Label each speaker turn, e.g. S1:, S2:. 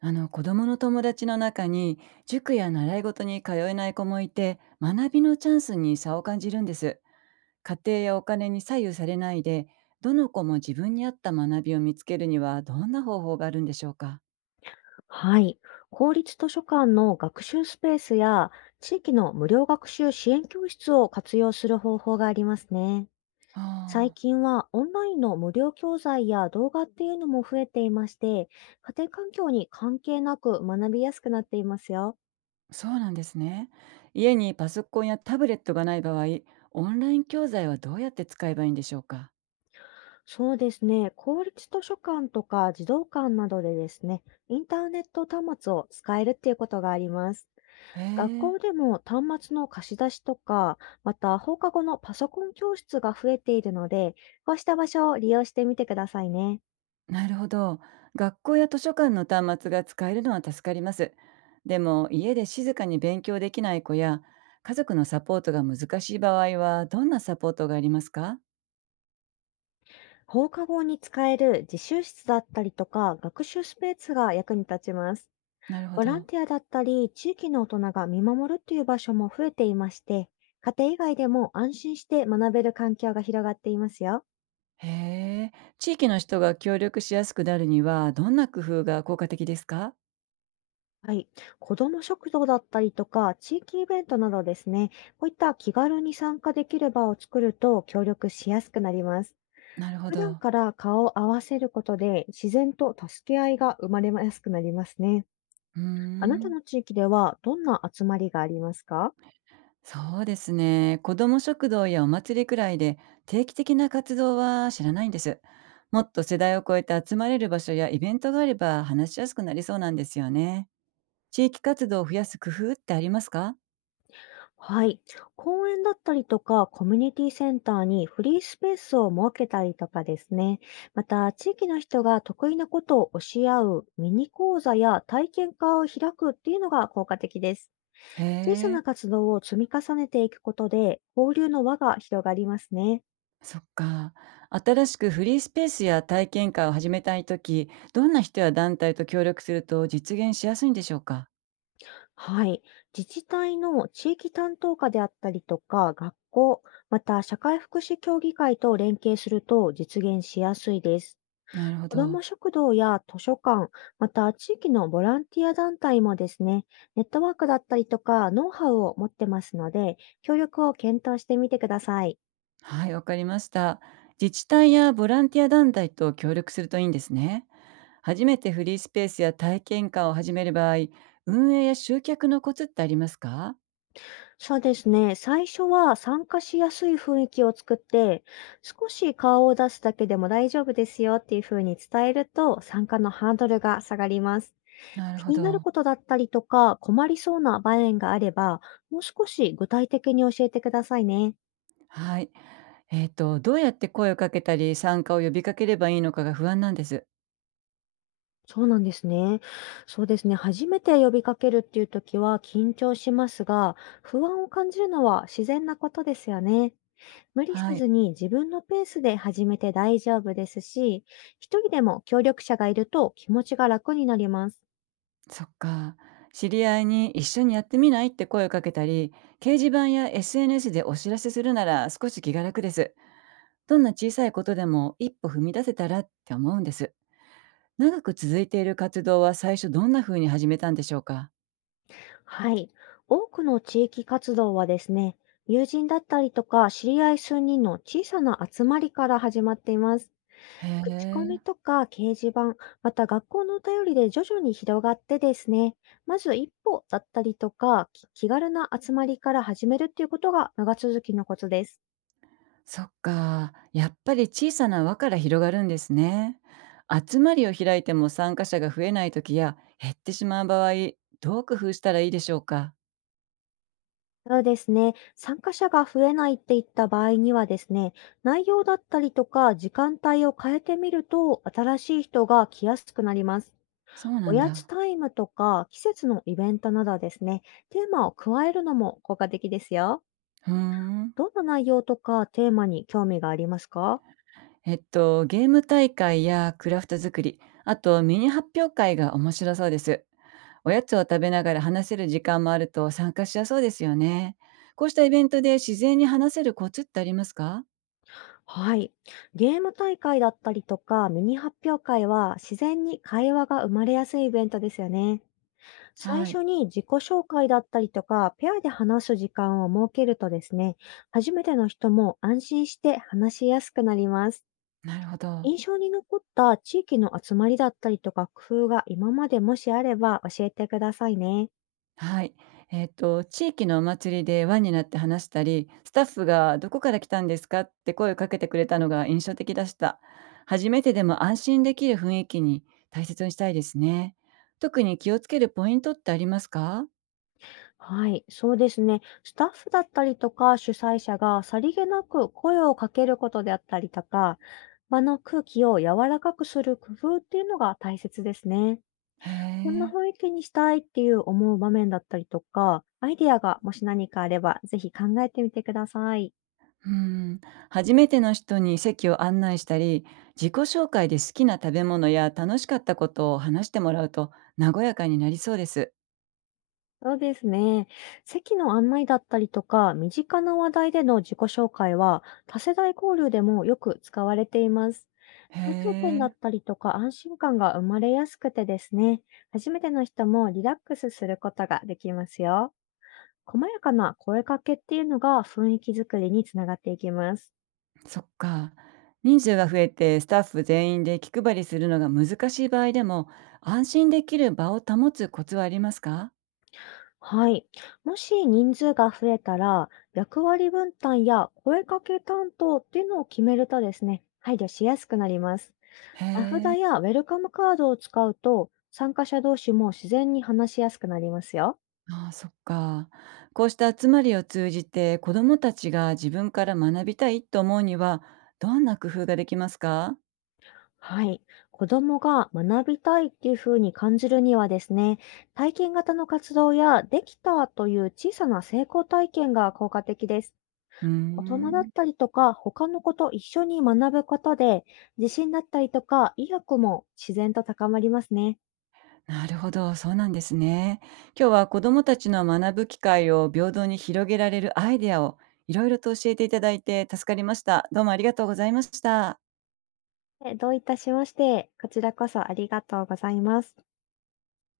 S1: あの子供の友達の中に、塾や習い事に通えない子もいて、学びのチャンスに差を感じるんです。家庭やお金に左右されないで、どの子も自分に合った学びを見つけるには、どんな方法があるんでしょうか？
S2: はい。公立図書館の学習スペースや地域の無料学習支援教室を活用する方法がありますね。
S1: あ
S2: 最
S1: あ、
S2: 近はオンラインの無料教材や動画っていうのも増えていまして、家庭環境に関係なく学びやすくなっていますよ。
S1: そうなんですね。家にパソコンやタブレットがない場合、オンライン教材はどうやって使えばいいんでしょうか？
S2: そうですね。公立図書館とか児童館などでですね、インターネット端末を使えるっていうことがあります。
S1: へ
S2: 学
S1: え。
S2: 校でも端末の貸し出しとか、また放課後のパソコン教室が増えているので、こうした場所を利用してみてくださいね。
S1: なるほど。学校や図書館の端末が使えるのは助かります。でも、家で静かに勉強できない子や、家族のサポートが難しい場合は、どんなサポートがありますか？
S2: 放課後に使える自習室だったりとか、学習スペースが役に立ちます。
S1: なるほ
S2: ボラン
S1: ど。
S2: ティアだったり、地域の大人が見守るっていう場所も増えていまして、家庭以外でも安心して学べる環境が広がっていますよ。
S1: へえ。地域の人が協力しやすくなるには、どんな工夫が効果的ですか？
S2: はい。子ども食堂だったりとか、地域イベントなどですね、こういった気軽に参加できる場を作ると協力しやすくなります。
S1: なるほ
S2: 普段
S1: ど。
S2: から顔を合わせることで、自然と助け合いが生まれやすくなりますね。
S1: うー
S2: あなた
S1: ん。
S2: の地域ではどんな集まりがありますか？
S1: そうですね。子ども食堂やお祭りくらいで、定期的な活動は知らないんです。もっと世代を超えて集まれる場所やイベントがあれば話しやすくなりそうなんですよね。地域活動を増やす工夫ってありますか？
S2: はい。公園だったりとか、コミュニティセンターにフリースペースを設けたりとかですね。また、地域の人が得意なことを教え合うミニ講座や体験会を開くっていうのが効果的です。
S1: へ
S2: 小さ
S1: え、
S2: な活動を積み重ねていくことで、交流の輪が広がりますね。
S1: そっか。新しくフリースペースや体験会を始めたいとき、どんな人や団体と協力すると実現しやすいんでしょうか？
S2: はい。自治体の地域担当課であったりとか、学校、また社会福祉協議会と連携すると実現しやすいです。
S1: なるほ
S2: 子ど
S1: ど。
S2: も食堂や図書館、また地域のボランティア団体もですね、ネットワークだったりとかノウハウを持ってますので、協力を検討してみてください。
S1: はい、わかりました。自治体やボランティア団体と協力するといいんですね。初めてフリースペースや体験館を始める場合、運営や集客のコツってありますか？
S2: そうですね、最初は参加しやすい雰囲気を作って、少し顔を出すだけでも大丈夫ですよっていうふうに伝えると、参加のハードルが下がります。
S1: なる
S2: 気
S1: ほ
S2: になる
S1: ど。
S2: ことだったりとか、困りそうな場面があれば、もう少し具体的に教えてくださいね。
S1: はい。どうやって声をかけたり、参加を呼びかければいいのかが不安なんです。
S2: そうなんですね。そうですね。初めて呼びかけるっていう時は緊張しますが、不安を感じるのは自然なことですよね。無理せ
S1: はい。
S2: ずに自分のペースで始めて大丈夫ですし、一人でも協力者がいると気持ちが楽になります。
S1: そっか。知り合いに一緒にやってみないって声をかけたり、掲示板や SNS でお知らせするなら少し気が楽です。どんな小さいことでも一歩踏み出せたらって思うんです。長く続いている活動は最初どんな風に始めたんでしょうか？
S2: はい。多くの地域活動はですね、友人だったりとか知り合い数人の小さな集まりから始まっています。
S1: へ
S2: 口コ
S1: え、
S2: ミとか掲示板、また学校のお便りで徐々に広がってですね、まず一歩だったりとか、気軽な集まりから始めるっていうことが長続きのコツです。
S1: そっか。やっぱり小さな輪から広がるんですね。集まりを開いても参加者が増えない時や減ってしまう場合、どう工夫したらいいでしょうか？
S2: そうですね、参加者が増えないっていった場合にはですね、内容だったりとか時間帯を変えてみると、新しい人が来やすくなります。
S1: そう
S2: お
S1: なん
S2: やつ
S1: だ。
S2: タイムとか季節のイベントなどですね、テーマを加えるのも効果的ですよ。
S1: ふーん。
S2: どんな内容とかテーマに興味がありますか？
S1: えっと、ゲーム大会やクラフト作り、あとミニ発表会が面白そうです。おやつを食べながら話せる時間もあると参加しやそうですよね。こうしたイベントで自然に話せるコツってありますか？
S2: はい。ゲーム大会だったりとか、ミニ発表会は自然に会話が生まれやすいイベントですよね。最
S1: はい、
S2: 初に自己紹介だったりとか、ペアで話す時間を設けるとですね、初めての人も安心して話しやすくなります。
S1: なるほど。
S2: 印象に残った地域の集まりだったりとか工夫が今までもしあれば教えてくださいね。
S1: はい。えっと、地域のお祭りで輪になって話したり、スタッフがどこから来たんですかって声をかけてくれたのが印象的でした。初めてでも安心できる雰囲気に大切にしたいですね。特に気をつけるポイントってありますか？
S2: はい、そうですね。スタッフだったりとか主催者がさりげなく声をかけることであったりとか、場の空気を柔らかくする工夫っていうのが大切ですね。
S1: へ
S2: こんな
S1: え。
S2: 雰囲気にしたいっていう思う場面だったりとか、アイデアがもし何かあれば、ぜひ考えてみてください。
S1: うん。初めての人に席を案内したり、自己紹介で好きな食べ物や楽しかったことを話してもらうと和やかになりそうです。
S2: そうですね。席の案内だったりとか、身近な話題での自己紹介は、多世代交流でもよく使われています。
S1: へ
S2: 共通点だ
S1: え。
S2: ったりとか安心感が生まれやすくてですね、初めての人もリラックスすることができますよ。細やかな声かけっていうのが雰囲気づくりにつながっていきます。
S1: そっか。人数が増えてスタッフ全員で気配りするのが難しい場合でも、安心できる場を保つコツはありますか？
S2: はい。もし人数が増えたら、役割分担や声かけ担当っていうのを決めるとですね、配慮しやすくなります。
S1: へ
S2: 名
S1: え。
S2: 札やウェルカムカードを使うと、参加者同士も自然に話しやすくなりますよ。
S1: ああ、そっか。こうした集まりを通じて子どもたちが自分から学びたいと思うには、どんな工夫ができますか？
S2: はい。子供が学びたいっていうふうに感じるにはですね、体験型の活動やできたという小さな成功体験が効果的です。
S1: うー
S2: 大人だっ
S1: ん。
S2: たりとか、他の子と一緒に学ぶことで、自信だったりとか、意欲も自然と高まりますね。
S1: なるほど、そうなんですね。今日は子どもたちの学ぶ機会を平等に広げられるアイデアをいろいろと教えていただいて助かりました。どうもありがとうございました。
S2: どういたしまして、こちらこそありがとうございます。